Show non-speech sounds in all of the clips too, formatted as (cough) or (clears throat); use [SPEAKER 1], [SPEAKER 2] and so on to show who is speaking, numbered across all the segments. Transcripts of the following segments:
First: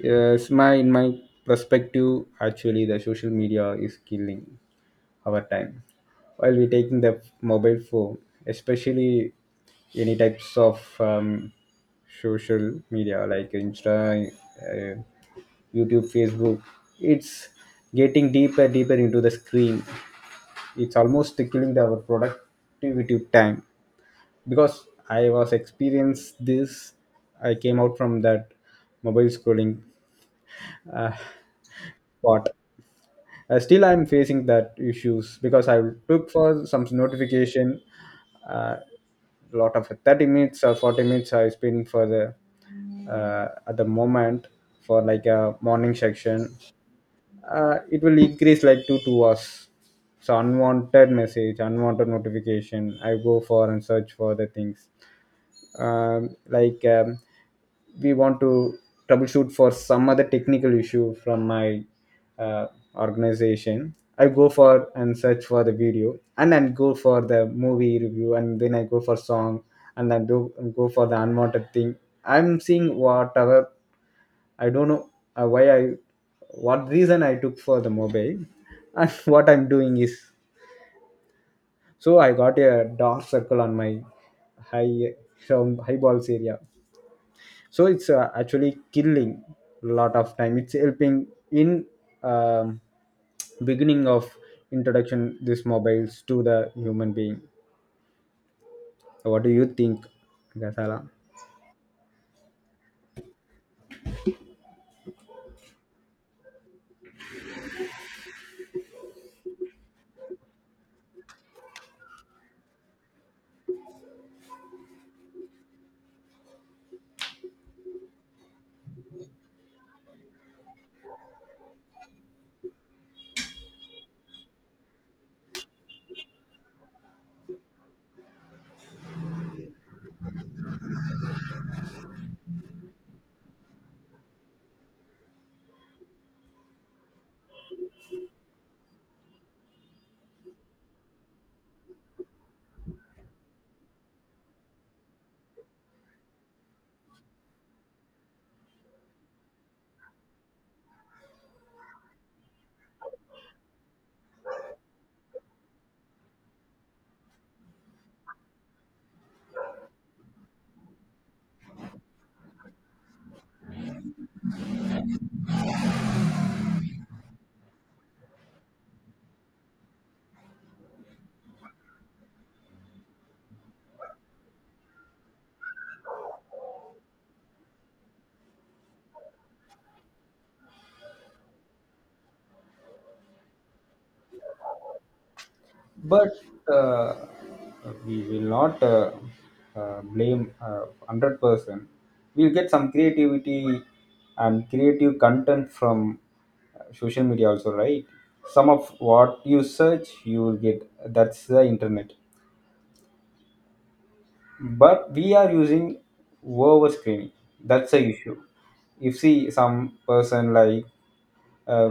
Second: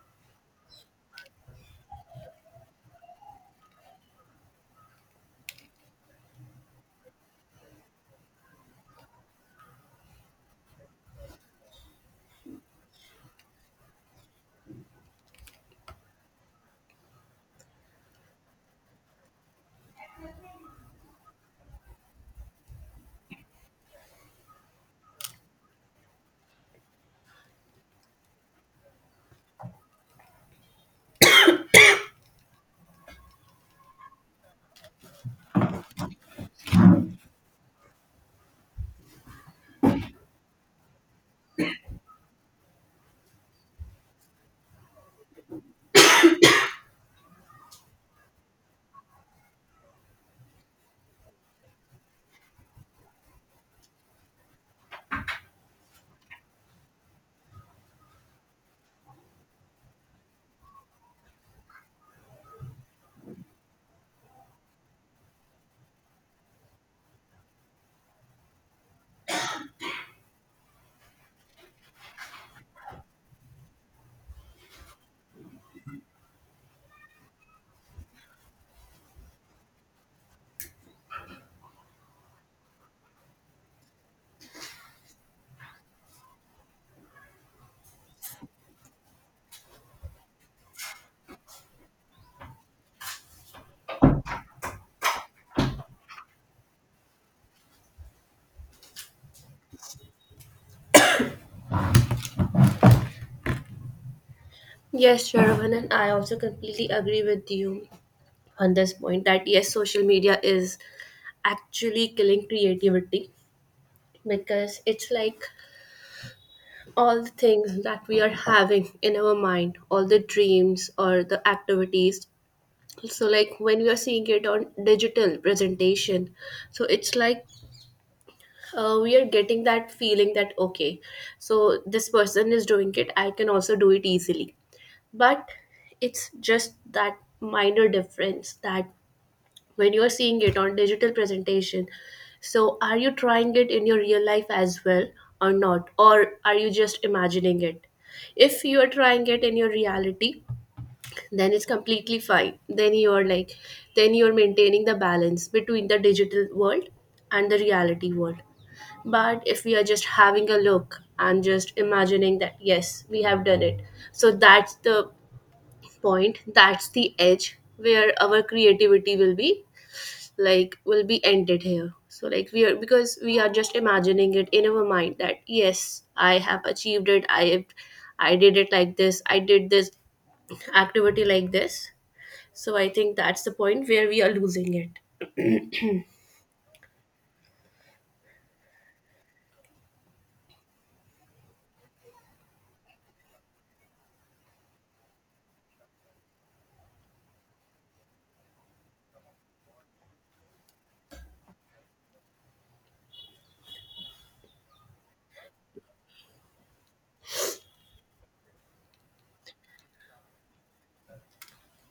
[SPEAKER 1] Yes, my in my perspective, actually, the social media is killing our time. While we're taking the mobile phone, especially any types of social media like Insta, YouTube, Facebook, it's getting deeper, deeper into the screen. It's almost killing our productivity time because I was experienced this. I came out from that mobile scrolling part, still I'm facing that issues because I took for some notification, uh, lot of 30 minutes or 40 minutes I spend for the, at the moment, for like a morning section. It will increase like two hours. So unwanted message, unwanted notification, I go for and search for the things. Like we want to troubleshoot for some other technical issue from my, uh, organization. I go for and search for the video, and then go for the movie review, and then I go for song, and then do go for the unwanted thing. I'm seeing whatever. I don't know why I, what reason I took for the mobile, and (laughs) what I'm doing is, so I got a dark circle on my high, from high balls area. So it's actually killing a lot of time. It's helping in, um, beginning of introduction, these mobiles to the human being. So what do you think, Gasala?
[SPEAKER 2] Yes, Shravan, and I also completely agree with you on this point that yes, social media is actually killing creativity because it's like all the things that we are having in our mind, all the dreams or the activities. So, like when we are seeing it on digital presentation, so it's like we are getting that feeling that okay, so this person is doing it, I can also do it easily. But it's just that minor difference that when you're seeing it on digital presentation, so are you trying it in your real life as well or not, or are you just imagining it? If you are trying it in your reality, then it's completely fine. Then you are like, then you're maintaining the balance between the digital world and the reality world. But if we are just having a look and just imagining that yes, we have done it, so that's the point, that's the edge where our creativity will be, like will be ended here. So like we are, because we are just imagining it in our mind that yes, I have achieved it, I have, I did it like this, I did this activity like this. So I think that's the point where we are losing it.
[SPEAKER 1] But uh, we will not blame, 100%, we'll get some creativity and creative content from social media also, right? Some of what you search, you will get. That's the internet. But we are using over screening, that's the issue. If see some person like, uh,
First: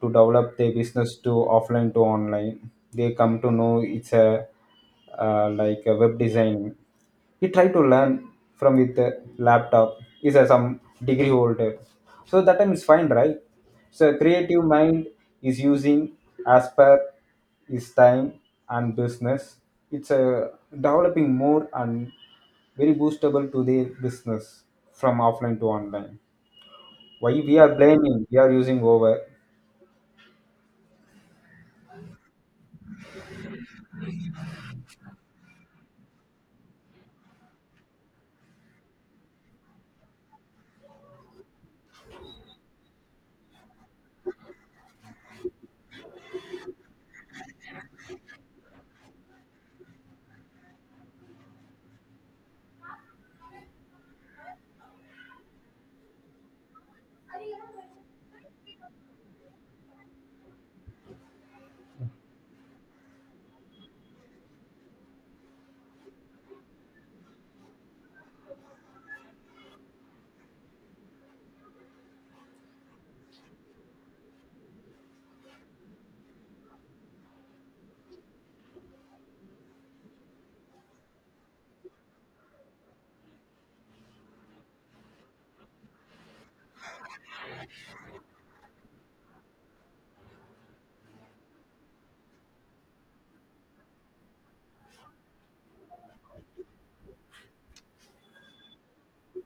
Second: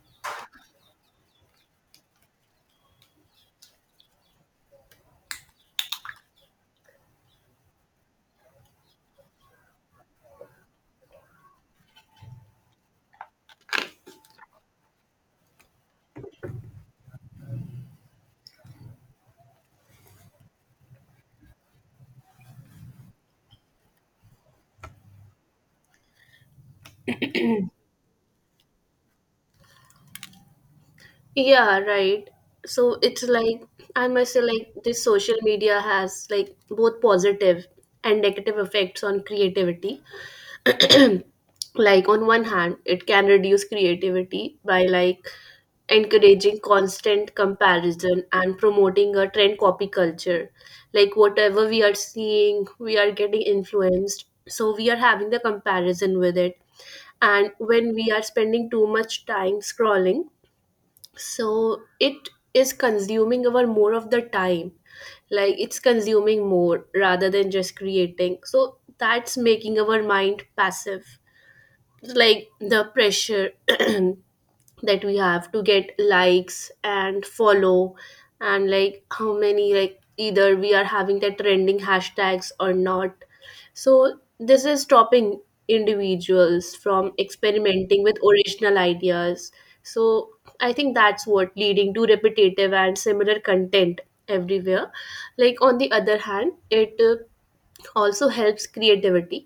[SPEAKER 1] to develop their business to offline to online, they come to know it's a like a web design. He try to learn from with the laptop. He's a some degree holder, so that time is fine, right? So creative mind is using as per his time and business. It's a developing more, and very boostable to their business from offline to online. Why we are blaming? We are using over.
[SPEAKER 2] Yeah, right. So it's like, I must say, like this social media has like both positive and negative effects on creativity. Like on one hand, it can reduce creativity by like encouraging constant comparison and promoting a trend copy culture. Like whatever we are seeing, we are getting influenced, so we are having the comparison with it. And when we are spending too much time scrolling, so it is consuming our more of the time. Like it's consuming more rather than just creating, so that's making our mind passive. It's like the pressure (clears throat) that we have to get likes and follow, and like how many, like either we are having that trending hashtags or not. So this is stopping individuals from experimenting with original ideas. So I think that's what leading to repetitive and similar content everywhere. Like on the other hand, it also helps creativity.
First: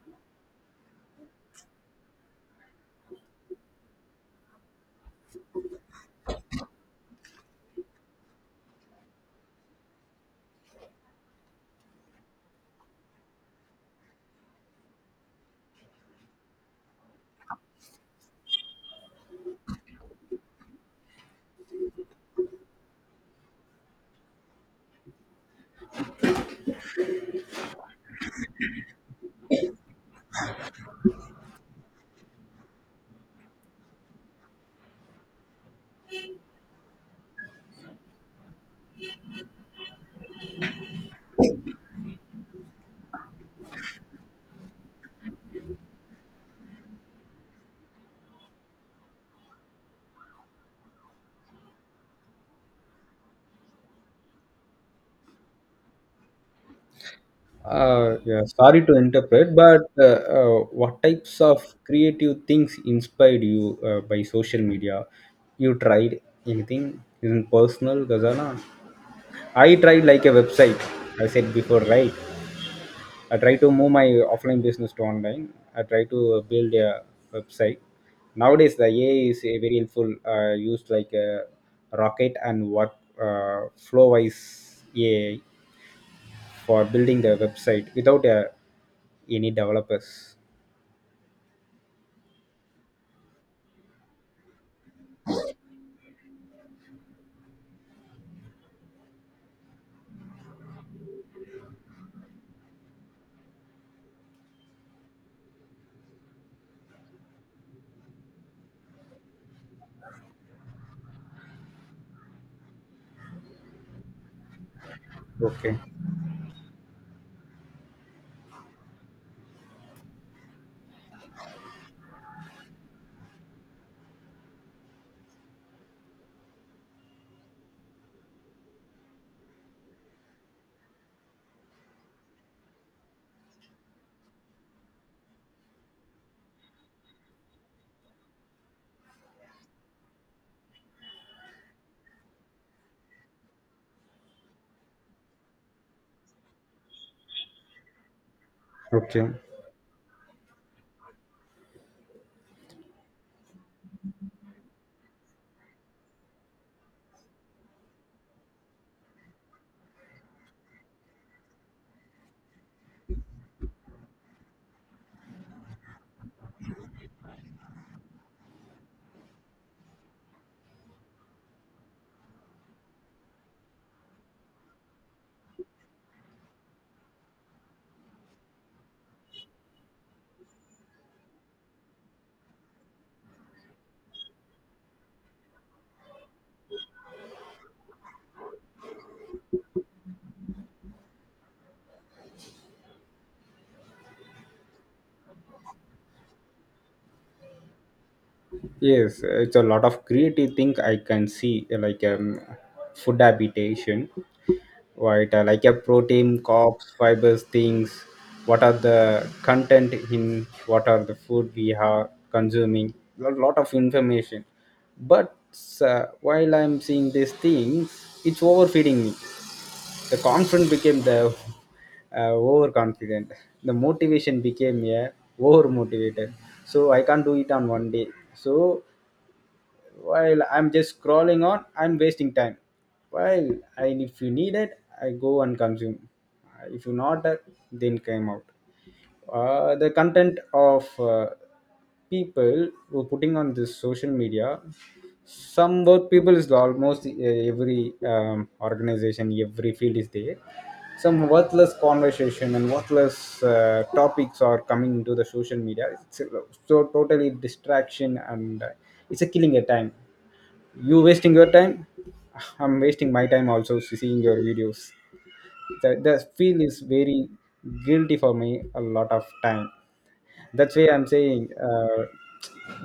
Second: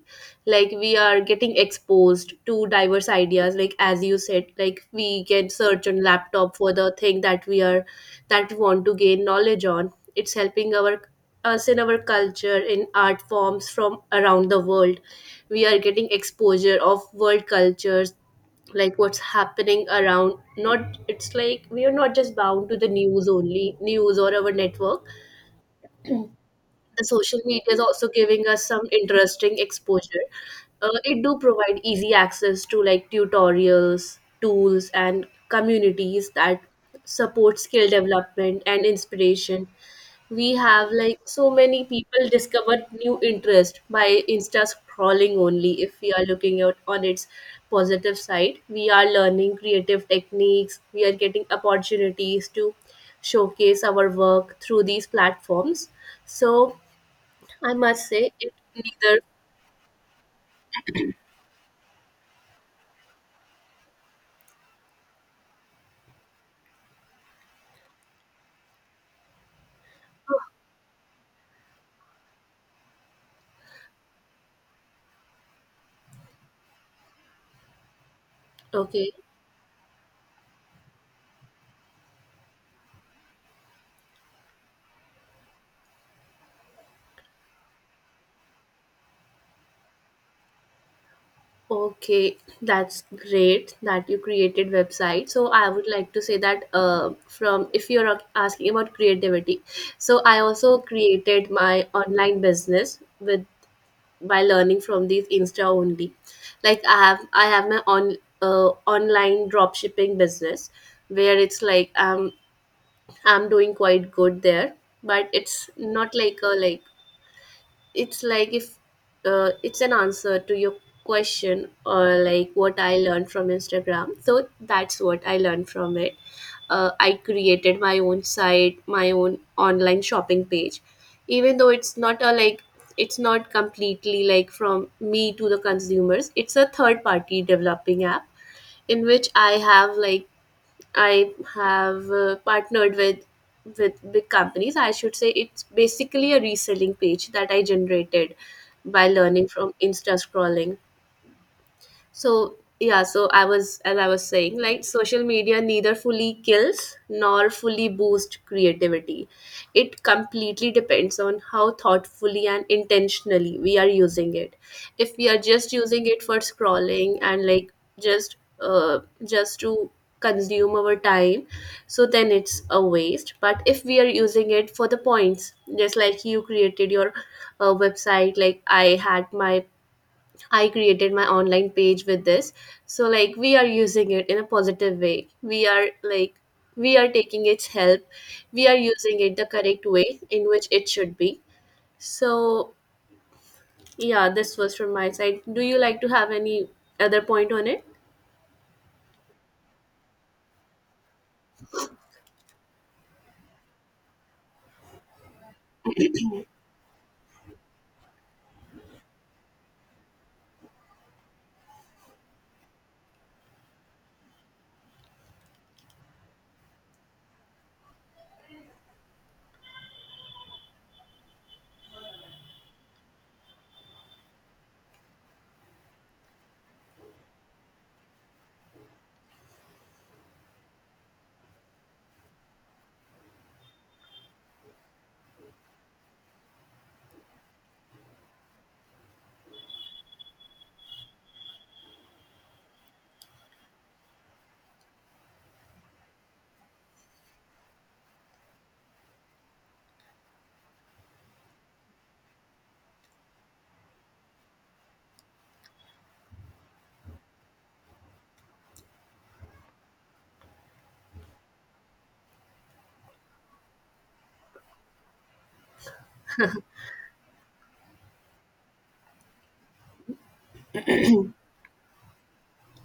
[SPEAKER 2] Like we are getting exposed to diverse ideas, like as you said, like we can search on laptop for the thing that we are, that we want to gain knowledge on. It's helping our, us in our culture, in art forms from around the world. We are getting exposure of world cultures, like what's happening around, not it's like we are not just bound to the news, only news or our network. The social media is also giving us some interesting exposure. It do provide easy access to like tutorials, tools, and communities that support skill development and inspiration. We have like so many people discovered new interest by Insta scrolling only. If we are looking out on its positive side, we are learning creative techniques. We are getting opportunities to showcase our work through these platforms. So I must say
[SPEAKER 1] Yeah,
[SPEAKER 2] it
[SPEAKER 1] sorry to
[SPEAKER 2] neither.
[SPEAKER 1] interpret, but what types of creative things inspired you by social media? You tried anything? Isn't personal, Gazana? I tried like a website. I said before, right? I try to move my offline business to online. I try to build a website. Nowadays, the
[SPEAKER 2] Okay.
[SPEAKER 1] AI is very helpful. Used like a rocket, and what wise, AI for building the website without any developers.
[SPEAKER 2] Okay, that's great that you created website. So I would like to say that, from if you're asking about creativity, so I also created my online business with, by learning from these insta only. Like I have my on, online drop shipping business where it's like I'm doing quite good there. But it's
[SPEAKER 1] Okay.
[SPEAKER 2] not like a like, it's like if, it's an answer to your question, or like what I learned from Instagram, so that's what I learned from it. I created my own site, my own online shopping page. Even though it's not a like, it's not completely like from me to the consumers, it's a third party developing app in which I have like, I have partnered with big companies. I should say it's basically a reselling page that I generated by
[SPEAKER 1] Okay.
[SPEAKER 2] learning from insta scrolling. So yeah, so I was, as I was saying, like social media neither fully kills nor fully boosts creativity. It completely depends on how thoughtfully and intentionally we are using it. If we are just using it for scrolling and like just uh just to consume our time, so then it's a waste. But if we are using it for the points, just like you created your website, like I had my, I created my online page with this. So like we are using it in a positive way. We are like, we are taking its help. We are using it the correct way in which it should be. So yeah, this was from my side. Do you like to have any other point on it?
[SPEAKER 1] Yes, it's a lot of creative thing I can see, like food habitation, right? Like a protein, carbs, fibers, things. What are the content in? What are the food we are consuming? A lot of information. But while I'm seeing these things, it's overfeeding me. The confident became the overconfident. The motivation became a over motivated. So I can't do it on one day. So while I'm just scrolling on, I'm wasting time. While I, if you need it, I go and consume. If you not, then came out the content of uh, people who putting on this social media, some work people is almost every um, organization, every field is there. Some worthless conversation and worthless topics are coming into the social media. It's so totally distraction, and it's a killing your time, you wasting your time. I'm wasting my time also seeing your videos. The feel is very guilty for me a lot of time. That's why I'm saying,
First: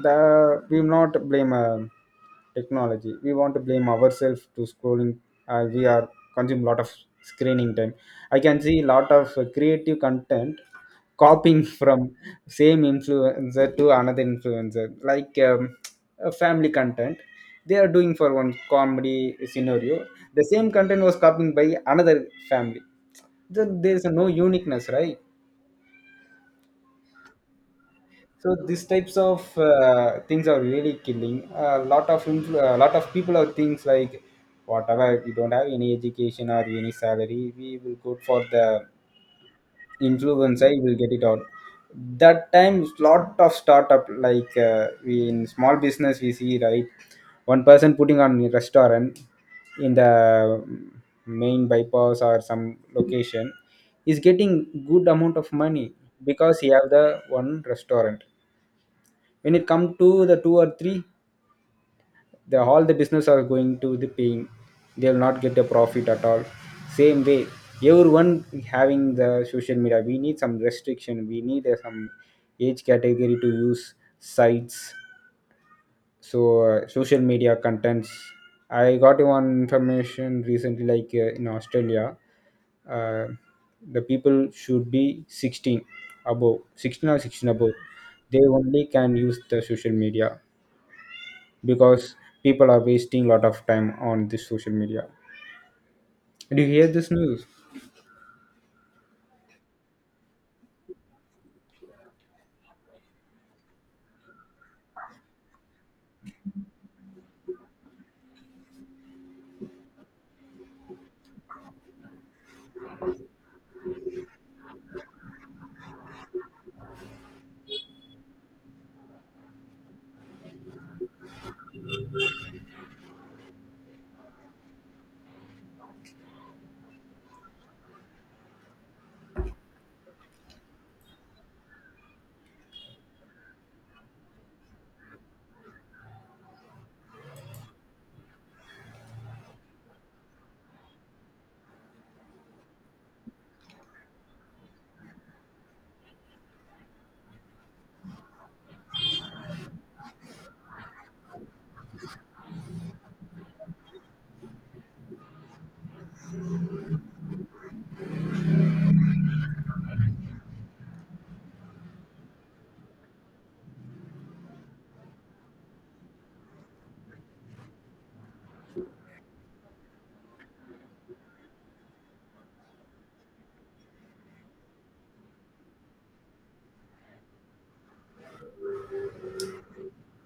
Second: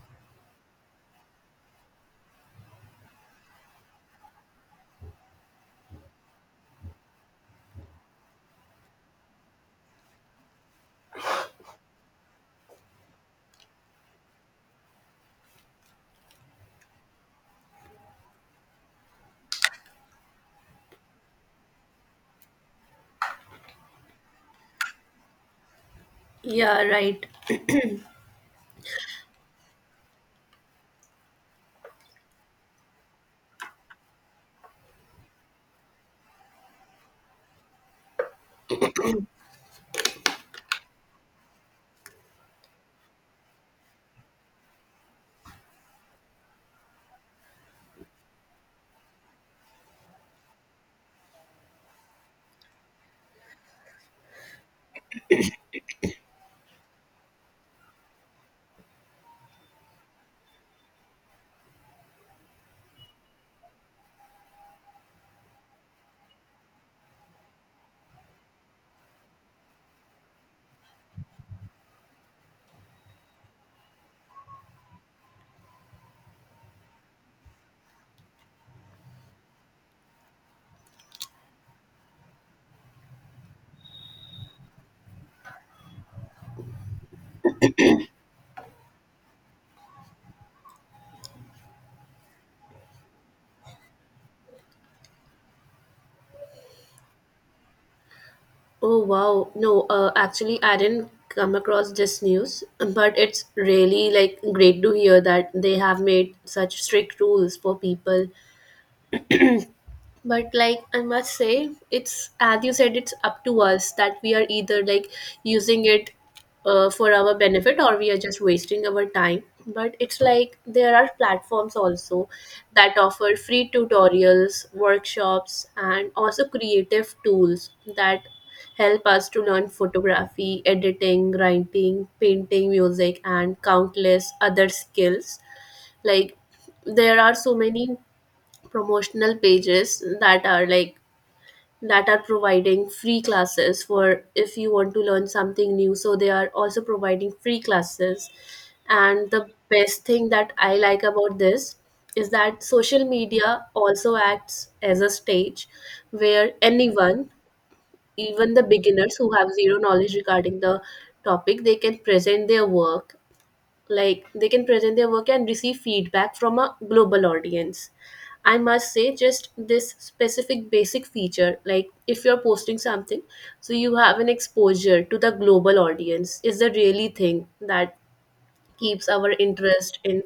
[SPEAKER 1] the we will not blame technology. We want to blame ourselves to scrolling. We are consume lot of screening time. I can see lot of creative content copying (laughs) from same influencer to another influencer, like family content they are doing for one comedy scenario. The same content was copied by another family. There is no uniqueness, right?
[SPEAKER 2] Yeah, right.
[SPEAKER 1] So these types of things are really killing a lot of a lot of people are things like whatever we don't have any education or any salary, we will go for the influence. I will get it out. That time, lot of startup like, we in small business we see, right? One person putting on a restaurant in the main bypass or some location is getting good amount of money because he have the one restaurant. When it come to the two or three, the all the business are going to the paying, they will not get a profit at all. Same way, everyone having the social media, we need some restriction. We need some age category to use sites. So social media contents, I got one information recently, like in Australia, uh, the people should be 16, above 16 or 16 above, they only can use the social media, because people are wasting a lot of time on this social media. Do you hear this news?
[SPEAKER 2] Oh wow. No, actually I didn't come across this news, but it's really like great to hear that they have made such strict rules for people. But like I must say, it's as you said, it's up to us that we are either like using it for our benefit or we are just wasting our time. But it's like there are platforms also that offer free tutorials, workshops, and also creative tools that help us to learn photography, editing, writing, painting, music, and countless other skills. Like there are so many promotional pages that are like, that are providing free classes for if you want to learn something new, so they are also providing free classes. And the best thing that I like about this is that social media also acts as a stage where anyone, even the beginners who have zero knowledge regarding the topic, they can present their work. Like they can present their work and receive feedback from a global audience. I must say, just this specific basic feature, like if you're posting something, so you have an exposure to the global audience, is a really thing that keeps our interest in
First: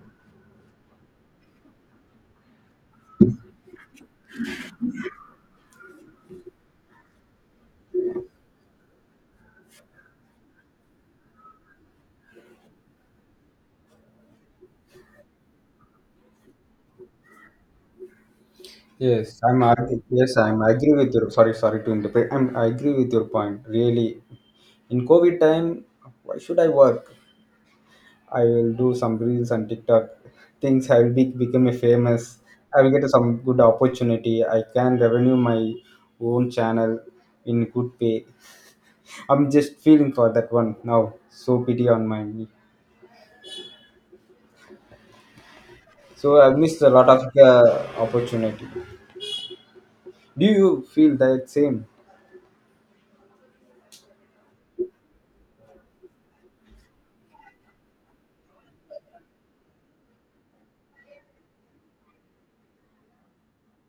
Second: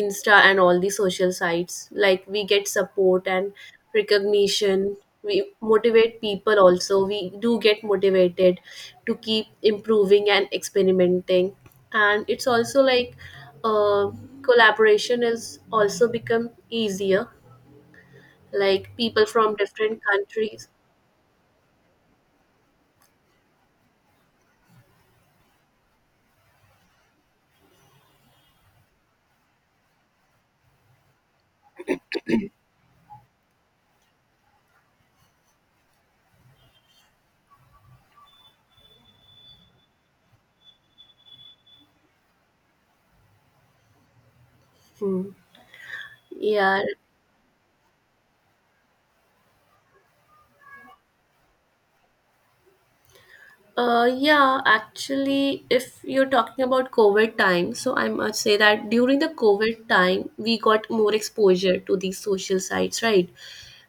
[SPEAKER 2] insta and all the social sites. Like we get support and recognition, we motivate people, also we do get motivated to keep improving and experimenting. And it's also like, uh, collaboration is also become easier, like people
[SPEAKER 1] Yes,
[SPEAKER 2] from
[SPEAKER 1] I'm agree.
[SPEAKER 2] different
[SPEAKER 1] Yes, I'm
[SPEAKER 2] countries.
[SPEAKER 1] I agree with your. Sorry, sorry to interrupt. I agree with your point. Really, in COVID time, why should I work? I will do some reels on TikTok things. I will become a famous. I will get some good opportunity. I can revenue my own channel in good pay. (laughs) I'm just feeling for that one now. So pity on my me.
[SPEAKER 2] Hmm.
[SPEAKER 1] So I missed
[SPEAKER 2] Yeah.
[SPEAKER 1] a lot of the opportunity. Do you feel that same?
[SPEAKER 2] Yeah, actually, if you're talking about COVID time, so I must say that during the COVID time, we got more exposure to these social sites, right?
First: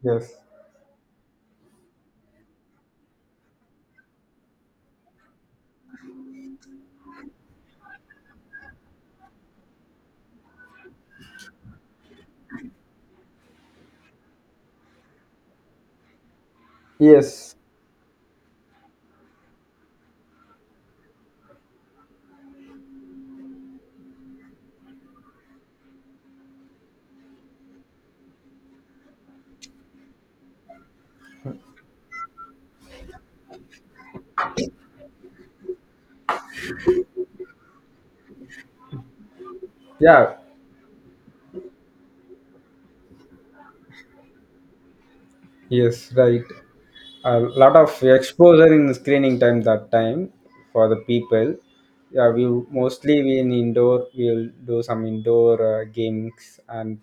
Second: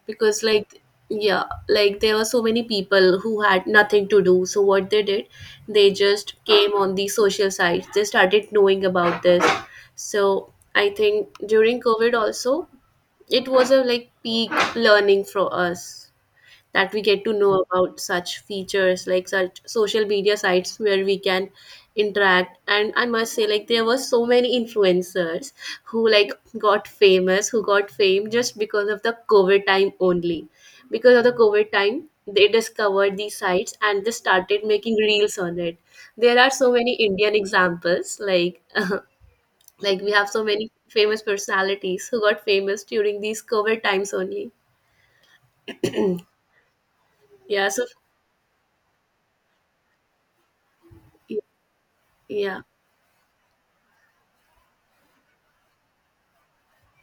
[SPEAKER 1] Yes.
[SPEAKER 2] Because, like, yeah, like there were so many people who had nothing to do. So, what they did, they just came on these social sites, they started knowing about this. So, I think during COVID also, it was a like peak learning for us, that we get to
[SPEAKER 1] Yes.
[SPEAKER 2] know about such features, like such social media sites where we can interact. And I must say, like there were so many influencers who like got famous, who got fame just because of the COVID time only. Because of the COVID time, they discovered these sites and they started making reels on it. There are so many Indian examples like (laughs) like we have
[SPEAKER 1] Yeah.
[SPEAKER 2] so many famous personalities who got famous during these COVID times only.
[SPEAKER 1] Yes. Right. A
[SPEAKER 2] Yeah.
[SPEAKER 1] lot
[SPEAKER 2] So
[SPEAKER 1] of exposure in screening time, that time, for the
[SPEAKER 2] yeah.
[SPEAKER 1] people. Yeah, we
[SPEAKER 2] Yeah.
[SPEAKER 1] mostly, we in indoor. We'll do some indoor games and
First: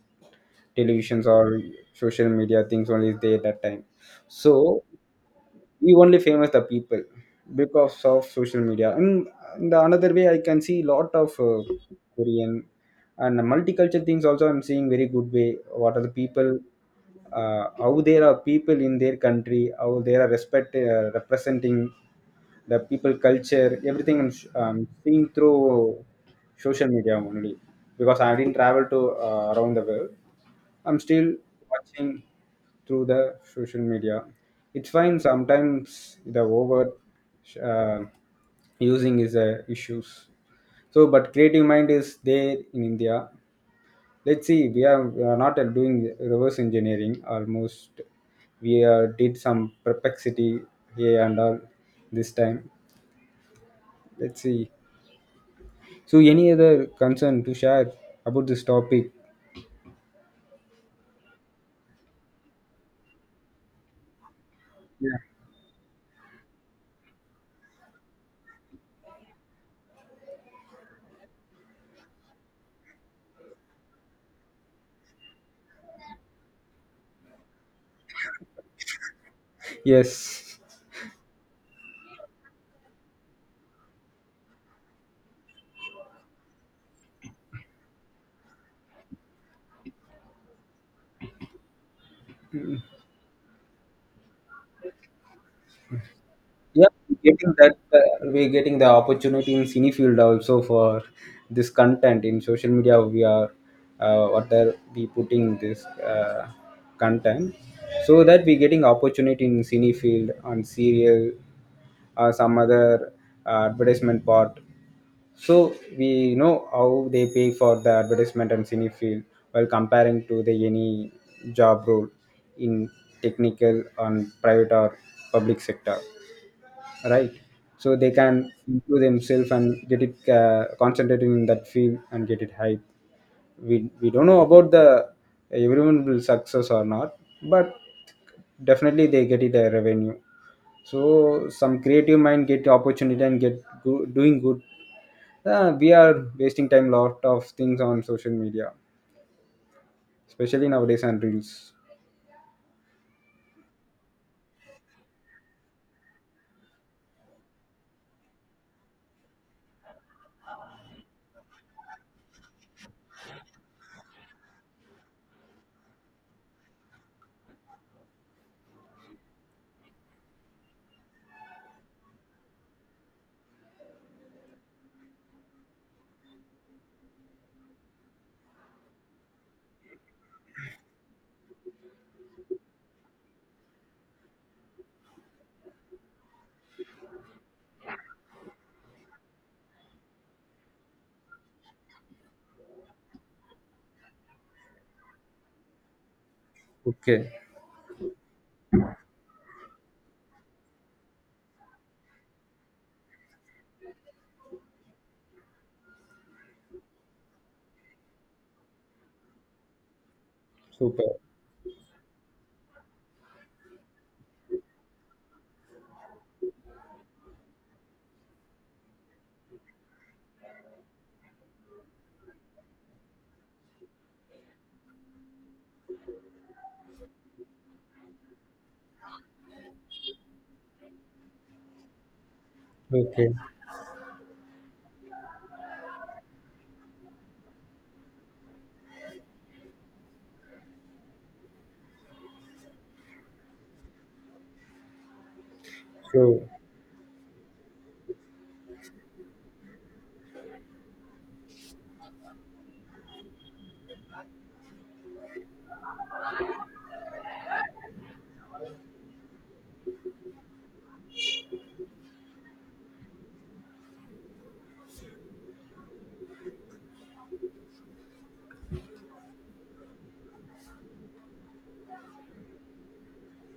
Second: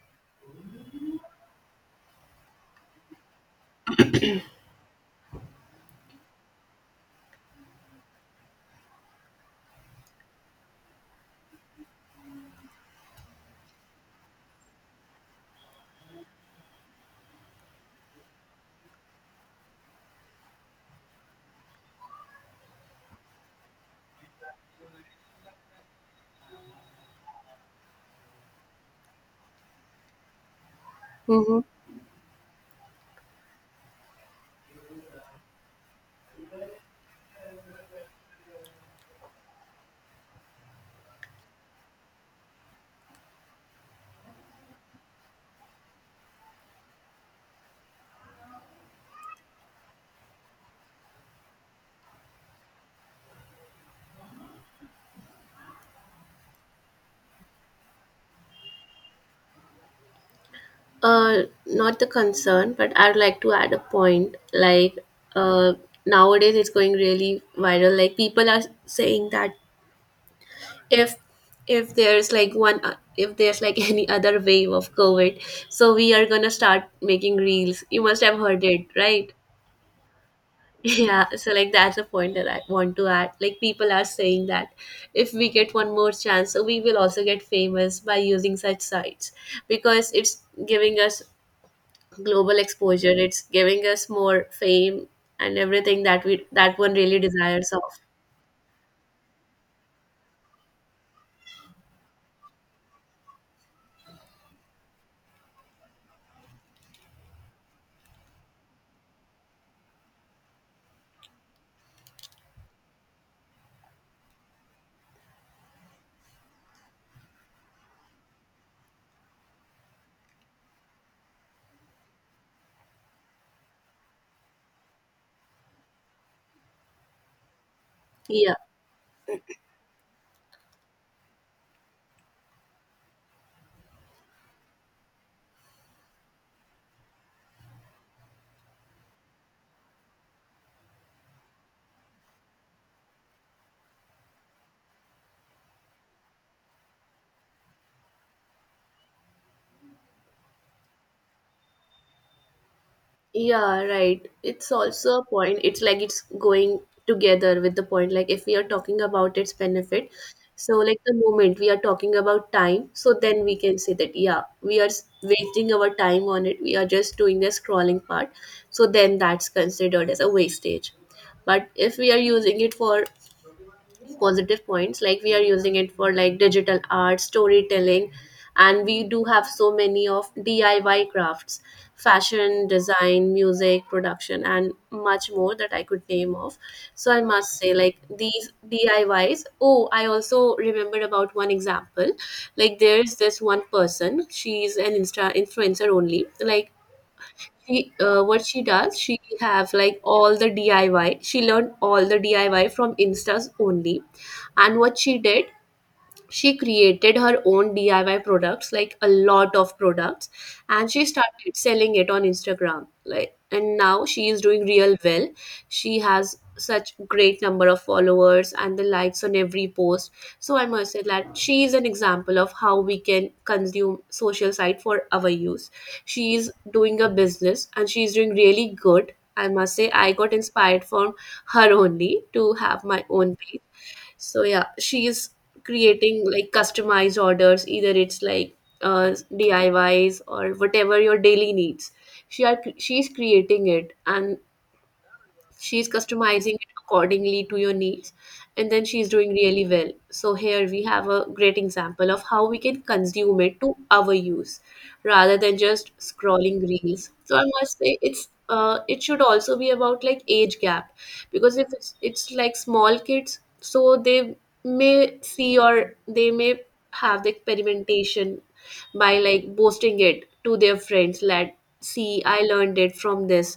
[SPEAKER 1] televisions or social media things only is there that time. So we only famous the people because of social media, and the another way I can see lot of Korean and multicultural things also. I'm seeing very good way, what are the people, how there are people in their country, how they are respect representing the people, culture, everything. I'm seeing through social media only, because I didn't travel to around the world. I'm still
[SPEAKER 2] Mm-hmm.
[SPEAKER 1] watching through the social media. It's fine. Sometimes the over uh, using is a issues. So, but creative mind is there in India. Let's see, we are not doing reverse engineering almost. We did some perplexity here and all this time. Let's see. So, any other concern to share about this topic?
[SPEAKER 2] Not the concern, but I'd like to add a point like,
[SPEAKER 1] Yeah.
[SPEAKER 2] uh nowadays it's going really viral, like people are saying that if if there's like one if there's like (laughs) any other wave of COVID, so we are gonna start making reels. You must have heard it, right?
[SPEAKER 1] Yes.
[SPEAKER 2] (laughs) Yeah, so like that's a point that I want to add. Like people are saying that if we get one more chance, so we will also get famous by using such sites because it's giving us global exposure. It's giving us more fame and everything that we, that
[SPEAKER 1] Yeah,
[SPEAKER 2] one
[SPEAKER 1] we're
[SPEAKER 2] really
[SPEAKER 1] getting
[SPEAKER 2] desires
[SPEAKER 1] that
[SPEAKER 2] of.
[SPEAKER 1] uh, we're getting the opportunity in cine field also for this content in social media. We are What are we putting this content so that we're getting opportunity in cine field on serial or some other advertisement part. So we know how they pay for the advertisement and cine field while comparing to the any job role in technical, on private or public sector, right? So they can
[SPEAKER 2] Yeah.
[SPEAKER 1] improve themselves and get it, concentrating in that field and get it hype. We don't know about the everyone will success or not, but definitely they get it a revenue. So some creative mind get opportunity and doing good. We are wasting time lot of things on social media, especially nowadays on reels.
[SPEAKER 2] Yeah, right. It's also a point. It's like it's going together with the point. Like if we are talking about its benefit, so like the moment we are talking about time, so then we can say that yeah, we are wasting our time on it. We are just doing the scrolling part. So then that's considered as a wastage. But if we are using it for positive points, like we are using it for like digital art, storytelling, and we do have so many of DIY crafts, fashion design, music production, and much more that I could name off. So I must say like these DIYs, oh, I also remembered about one example. Like there's this one person, she's an insta influencer only. Like
[SPEAKER 1] Okay.
[SPEAKER 2] she, what she does, she have like all the DIY she learned, all the DIY from instas only. And what she did, she created her own DIY products, like a lot of products, and she
[SPEAKER 1] Super.
[SPEAKER 2] started selling it on Instagram. Like, and now she is doing real well. She has such great number of followers and the likes on every post. So I must say that she is an example of how we can consume social site for our use. She is doing a business and she is doing really good. I must say I got inspired from her only to have my
[SPEAKER 1] Okay.
[SPEAKER 2] own page. So yeah, she is creating like customized orders, either it's like DIYs or whatever your daily needs. She's creating it, and she's
[SPEAKER 1] So.
[SPEAKER 2] customizing it accordingly to your needs, and then she's doing really well. So here we have a great example of how we can consume it to our use rather than just scrolling reels. So I must say it's, it should also be about like age gap, because if it's, it's like small kids, so they may see, or they may have the experimentation by like boasting it to their friends, like, "See, I learned it from this."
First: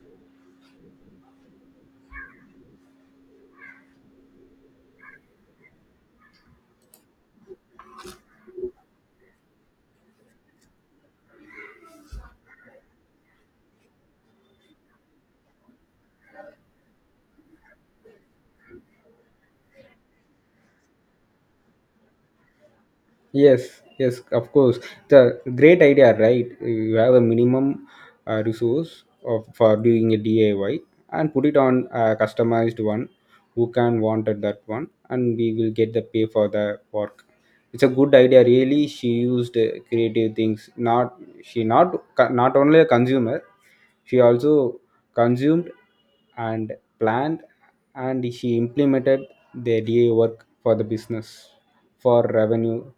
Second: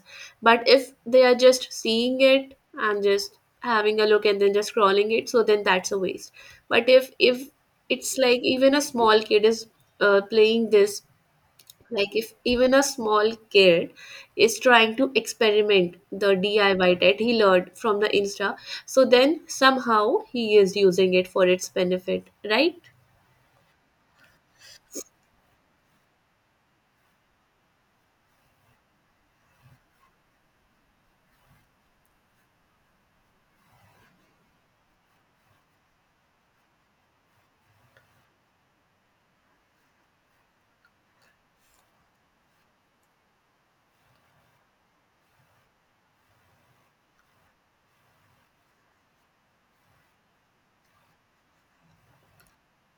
[SPEAKER 2] But if they are just seeing it and just having a look and then just scrolling it, so then that's a waste. But if it's like even a small kid is playing this, like if even a small kid is trying to experiment the DIY that he learned from the Insta, so then somehow he is using it for its benefit, right?
[SPEAKER 1] Yes, yes, of course. The great idea, right? You have a minimum resource of for doing a DIY and put it on a customized one, who can wanted that one, and we will get the pay for the work. It's a good idea. Really, she used creative things. She not Not only a consumer. She also consumed and planned and she implemented the DIY work for the business for revenue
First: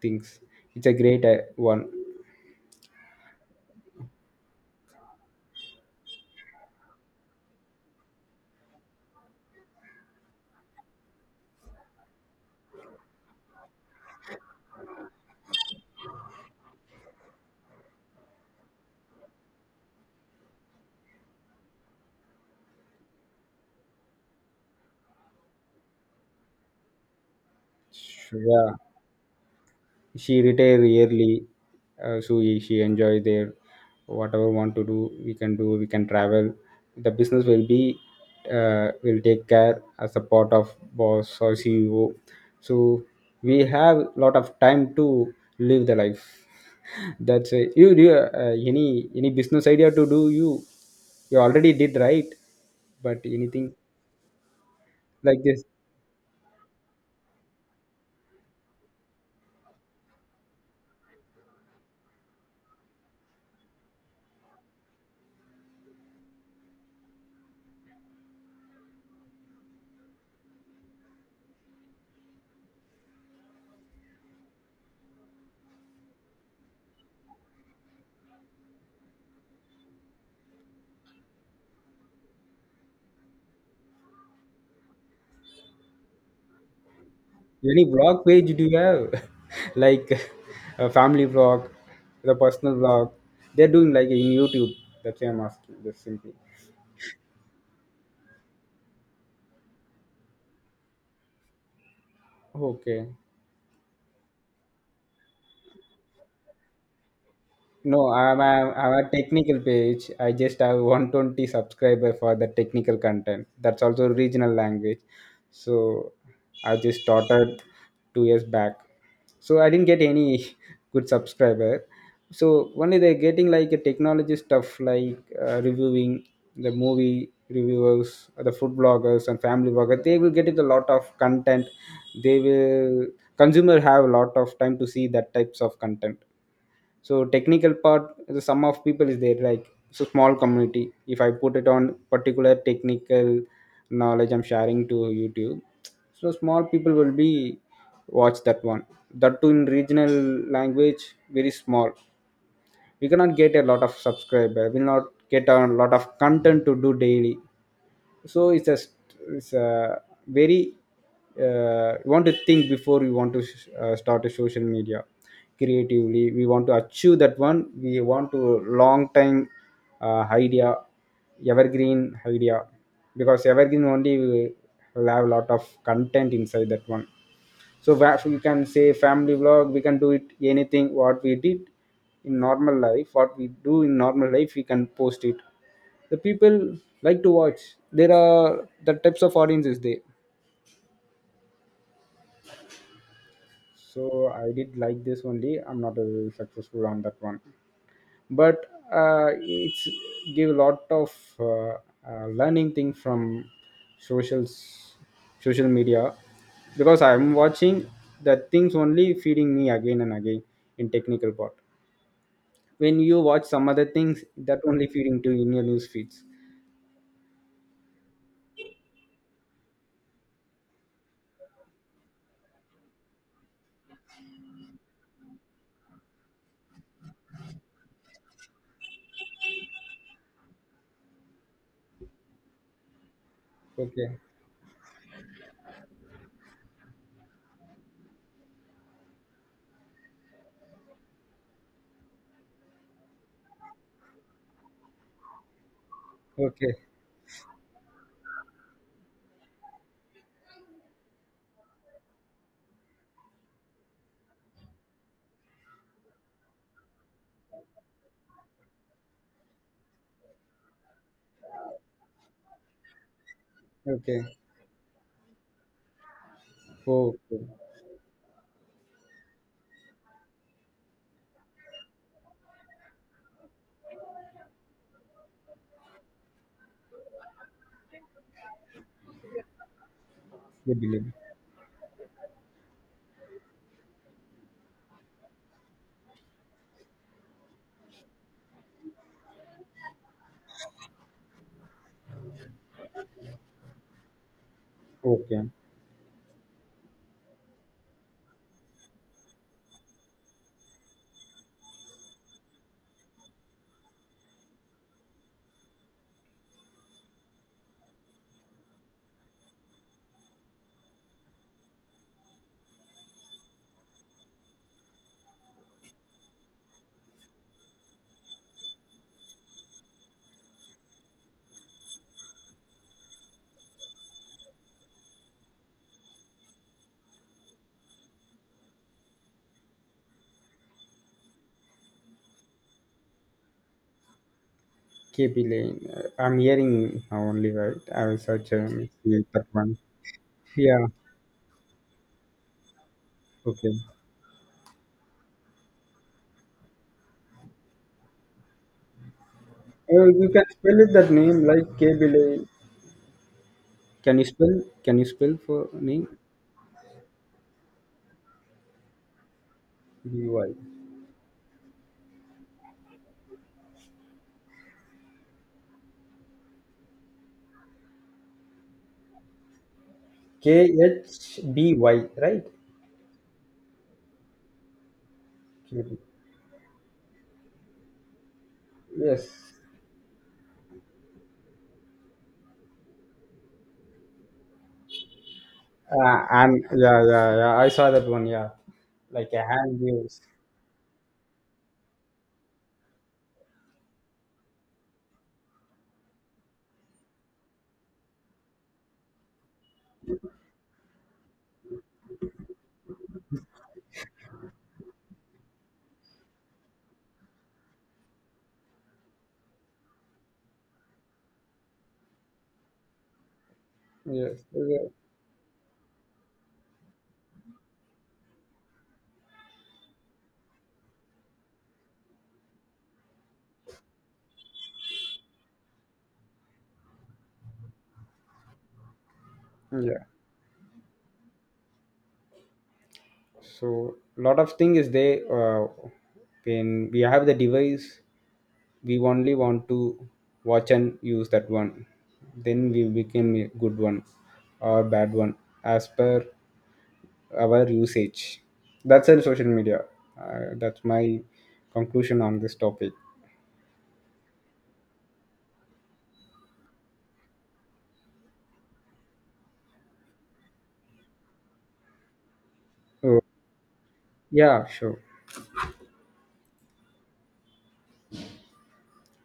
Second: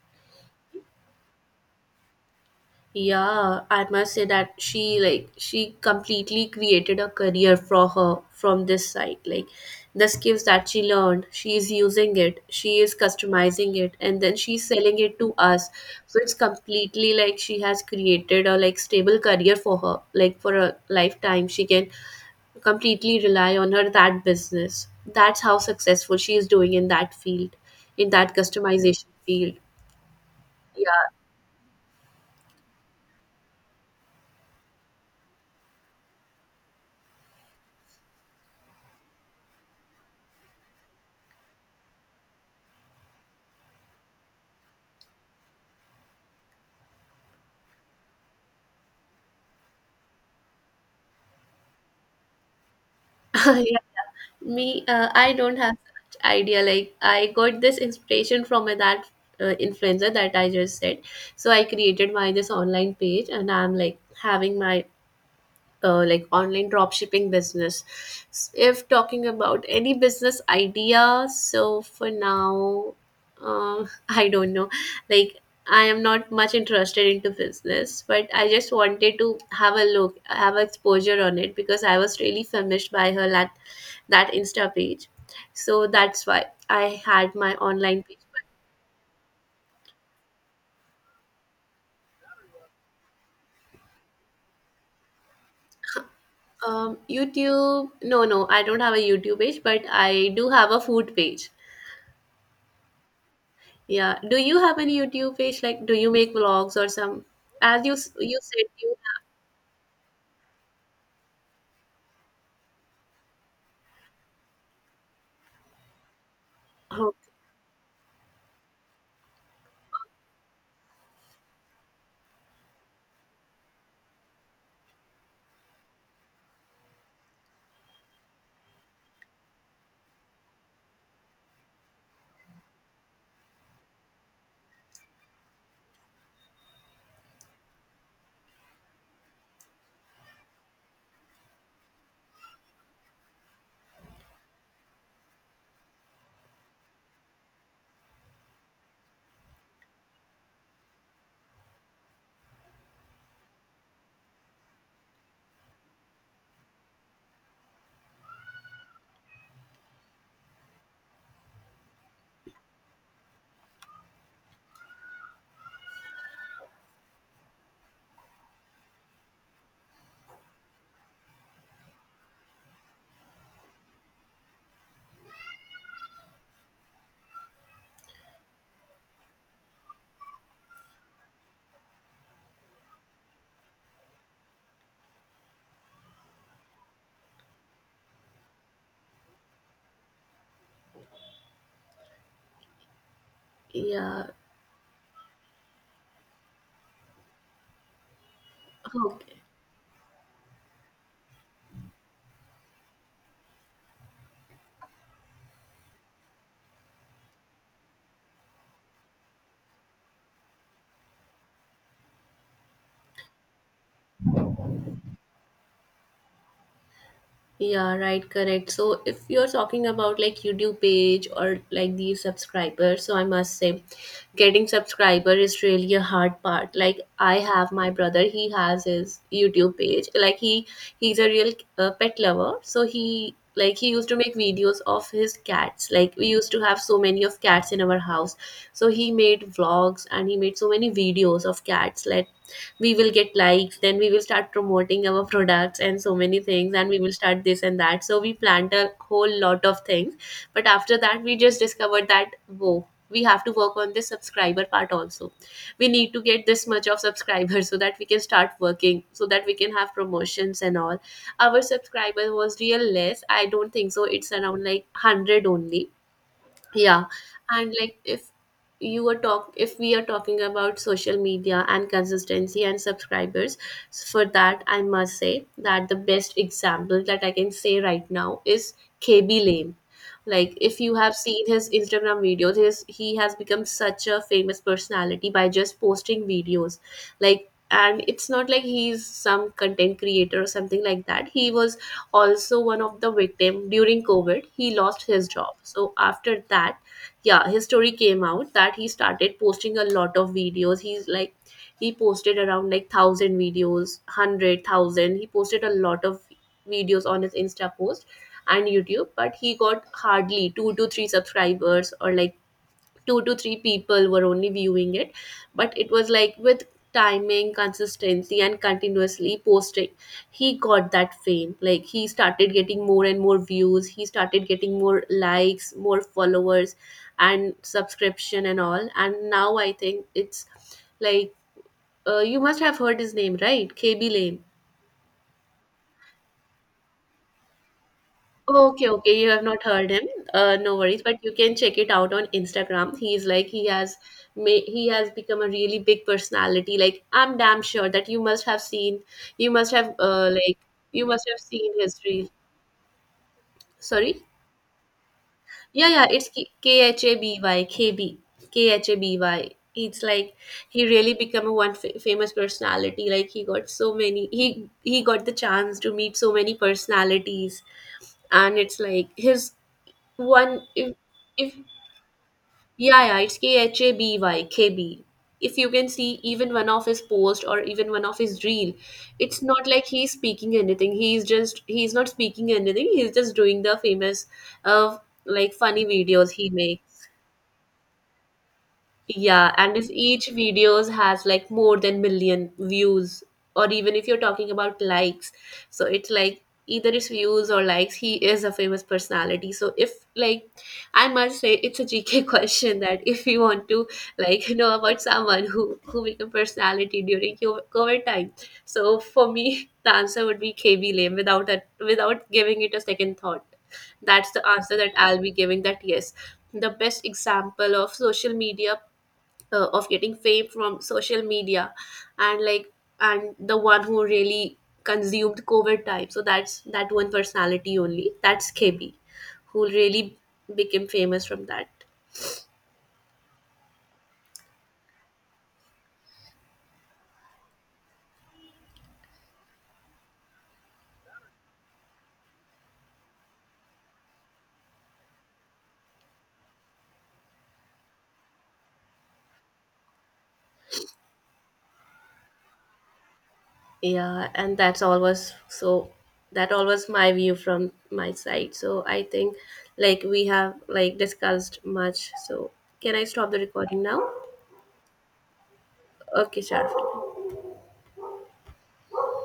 [SPEAKER 1] things. It's a great one.
[SPEAKER 2] Yeah, I must say that she completely created a career for her from this site. Like the skills that she learned, she is using it, she is customizing it, and then she's selling it to us. So it's completely like she has created a like stable career for her. Like for a lifetime, she can completely rely on her that business. That's how successful she is doing in that field, in that
[SPEAKER 1] Yeah,
[SPEAKER 2] customization field.
[SPEAKER 1] she retire
[SPEAKER 2] Yeah,
[SPEAKER 1] yearly, so she enjoy their whatever want to do. We can do. We can travel. The business will be will take care as a part of boss or CEO. So we have lot of time to live the life. (laughs) That's it. Any business idea to do you? You already did, right? But
[SPEAKER 2] (laughs) yeah,
[SPEAKER 1] anything
[SPEAKER 2] yeah. Me, I
[SPEAKER 1] like
[SPEAKER 2] don't
[SPEAKER 1] this?
[SPEAKER 2] have such idea. Like I got this inspiration from that influencer that I just said. So I created my this online page, and I'm like having my like online drop shipping business. If talking about any business idea, so for now, (laughs) I don't know. Like I am not much interested into business, but I just wanted to have a look, have exposure on it, because I was really famished by her, that Insta page. So that's why I had my
[SPEAKER 1] Any
[SPEAKER 2] online page.
[SPEAKER 1] blog page do you have? (laughs) Like a family blog, the personal blog. They're doing like in YouTube. That's why I'm asking. Just simply.
[SPEAKER 2] YouTube? No, no, I don't have a YouTube page, but I do have a food page.
[SPEAKER 1] Okay.
[SPEAKER 2] Yeah. Do you have any YouTube page? Like, do you make vlogs or some? As you
[SPEAKER 1] No,
[SPEAKER 2] you
[SPEAKER 1] I'm,
[SPEAKER 2] said,
[SPEAKER 1] I'm, I'm
[SPEAKER 2] you
[SPEAKER 1] a technical page. I just have 120 subscriber for the technical content. That's also regional language. So I just
[SPEAKER 2] have. Okay.
[SPEAKER 1] started 2 years back. So I didn't get any (laughs) good subscriber. So only they're getting like a technology stuff, like reviewing the movie reviewers, the food bloggers and family bloggers. They will get it a lot of content. They will consumer have a lot of time to see that types of content. So technical part, the sum of people is there, like it's a small community. If I put it on particular technical knowledge I'm sharing to YouTube, so small people will be watch that one, that too in regional language. Very small. We cannot get a lot of subscriber, will not get a lot of content to do daily. So it's a very, you want to think before you want to start a social media creatively. We want to achieve that one. We want to long time idea, evergreen idea, because evergreen only we will have a lot of content inside that one. So where we can say family vlog we can do it, anything what we did in normal life, what we do in normal life we can post it. The people like to watch, there are the types of audiences there. So
[SPEAKER 2] Yeah.
[SPEAKER 1] I did like this only. I'm not successful on that one. But uh,
[SPEAKER 2] Okay.
[SPEAKER 1] it's give a lot of uh, learning thing from socials social media, because I'm watching the things only feeding me again and again in technical part. When you watch some other things, that only feeding to in your news feeds.
[SPEAKER 2] Yeah, right, correct. So if you're talking about like YouTube page or like the subscribers, so I must say getting subscriber is really a hard part. Like I have my brother, he has his YouTube page. He's a real pet lover. So he used to
[SPEAKER 1] Okay.
[SPEAKER 2] make videos of his cats. Like we used to have so many of cats in our house. So he made vlogs and he made so many videos of cats. Like we will get likes, then we will start promoting our products and so many
[SPEAKER 1] Okay.
[SPEAKER 2] things, and we will start this and that. So we planned a whole lot of things, but after that we just discovered that, whoa, we have to work on this subscriber part also. We need to get this much of subscribers. (laughs) So that we can start working, so that we can have promotions and all. Our subscriber was real less, I don't think so,
[SPEAKER 1] Okay.
[SPEAKER 2] it's around like 100 only. Yeah,
[SPEAKER 1] Okay.
[SPEAKER 2] and like if you are talk if we are talking about social media and consistency and subscribers, so for that I must say that the best example that I can say right now is KB Lane. Like
[SPEAKER 1] Keep
[SPEAKER 2] if you
[SPEAKER 1] lane.
[SPEAKER 2] have seen his Instagram videos, his he has become such a famous personality by just posting videos. Like, and it's not like he's some content creator or something like that. He was also one of the victim during COVID. He lost his
[SPEAKER 1] Okay.
[SPEAKER 2] job, so after that, yeah, his story came out that he started posting a lot of videos. He's like he posted around like 1000 videos, 100,000, he posted a lot of videos on his Insta post and YouTube, but he got hardly 2 to 3 subscribers, or like two to three people were only viewing it. But it was like with timing, consistency, and continuously posting, he got that fame. Like he started getting more and more views, he started getting more likes, more followers, and subscription and all. And now I think it's like, you must have heard his name, right? KB Lane.
[SPEAKER 1] Keep lane. I'm hearing now only, right? I will search,
[SPEAKER 2] Okay, okay,
[SPEAKER 1] see
[SPEAKER 2] you have
[SPEAKER 1] that
[SPEAKER 2] not
[SPEAKER 1] one.
[SPEAKER 2] heard him. No
[SPEAKER 1] Yeah.
[SPEAKER 2] worries, but you can check it out on Instagram. He's like he
[SPEAKER 1] Okay.
[SPEAKER 2] has ma- He has become a really big personality. Like I'm damn sure that you must have seen, you must have
[SPEAKER 1] Oh, you can
[SPEAKER 2] like
[SPEAKER 1] spell it
[SPEAKER 2] you
[SPEAKER 1] that
[SPEAKER 2] must
[SPEAKER 1] name,
[SPEAKER 2] have
[SPEAKER 1] like
[SPEAKER 2] seen
[SPEAKER 1] K
[SPEAKER 2] his
[SPEAKER 1] B L
[SPEAKER 2] reel.
[SPEAKER 1] A. can you
[SPEAKER 2] Sorry,
[SPEAKER 1] spell can you spell for
[SPEAKER 2] yeah,
[SPEAKER 1] name?
[SPEAKER 2] yeah, it's Khaby KB Khaby. It's
[SPEAKER 1] b
[SPEAKER 2] like
[SPEAKER 1] y
[SPEAKER 2] he really become a famous personality. Like he got so many, he got the chance to meet so many personalities. And it's like his
[SPEAKER 1] k
[SPEAKER 2] one
[SPEAKER 1] h
[SPEAKER 2] if
[SPEAKER 1] b y Right.
[SPEAKER 2] yeah, yeah, it's Khaby KB. If you can
[SPEAKER 1] Kaby.
[SPEAKER 2] see even one of his post or even one of his reel, it's
[SPEAKER 1] Yes.
[SPEAKER 2] not like he's speaking anything. He's not speaking anything. He's just doing the famous, uh, like, funny videos he
[SPEAKER 1] And yeah,
[SPEAKER 2] makes.
[SPEAKER 1] yeah, yeah, I saw that one. Yeah. Like a
[SPEAKER 2] Yeah, and
[SPEAKER 1] hand
[SPEAKER 2] if
[SPEAKER 1] views.
[SPEAKER 2] each videos has like more than million views, or even if you're talking about likes, so it's like either it's views or likes, he is a famous personality. So if, like, I must say it's a GK (laughs) question, that if you want to like know about someone who became personality during COVID time. So for me, (laughs) the answer would be KB Lame without a, without giving it a second thought. That's
[SPEAKER 1] Yes.
[SPEAKER 2] the answer
[SPEAKER 1] Yeah.
[SPEAKER 2] that I'll be giving, that yes, the best example of social media, of getting fame from social media, and like and the one who really consumed COVID time. So that's that one personality only, that's Kebi, who
[SPEAKER 1] Yeah.
[SPEAKER 2] really became famous from that.
[SPEAKER 1] So lot of thing is there. When we have the device, we only want to watch and use that one. Then we became a good one or bad one as per our usage. That's in social media. That's my conclusion on this topic.
[SPEAKER 2] Yeah, and that's all was so that all was my view from my side. So I think like we have like discussed much, so can I
[SPEAKER 1] So,
[SPEAKER 2] stop the recording now?
[SPEAKER 1] yeah, sure.
[SPEAKER 2] Okay, sure.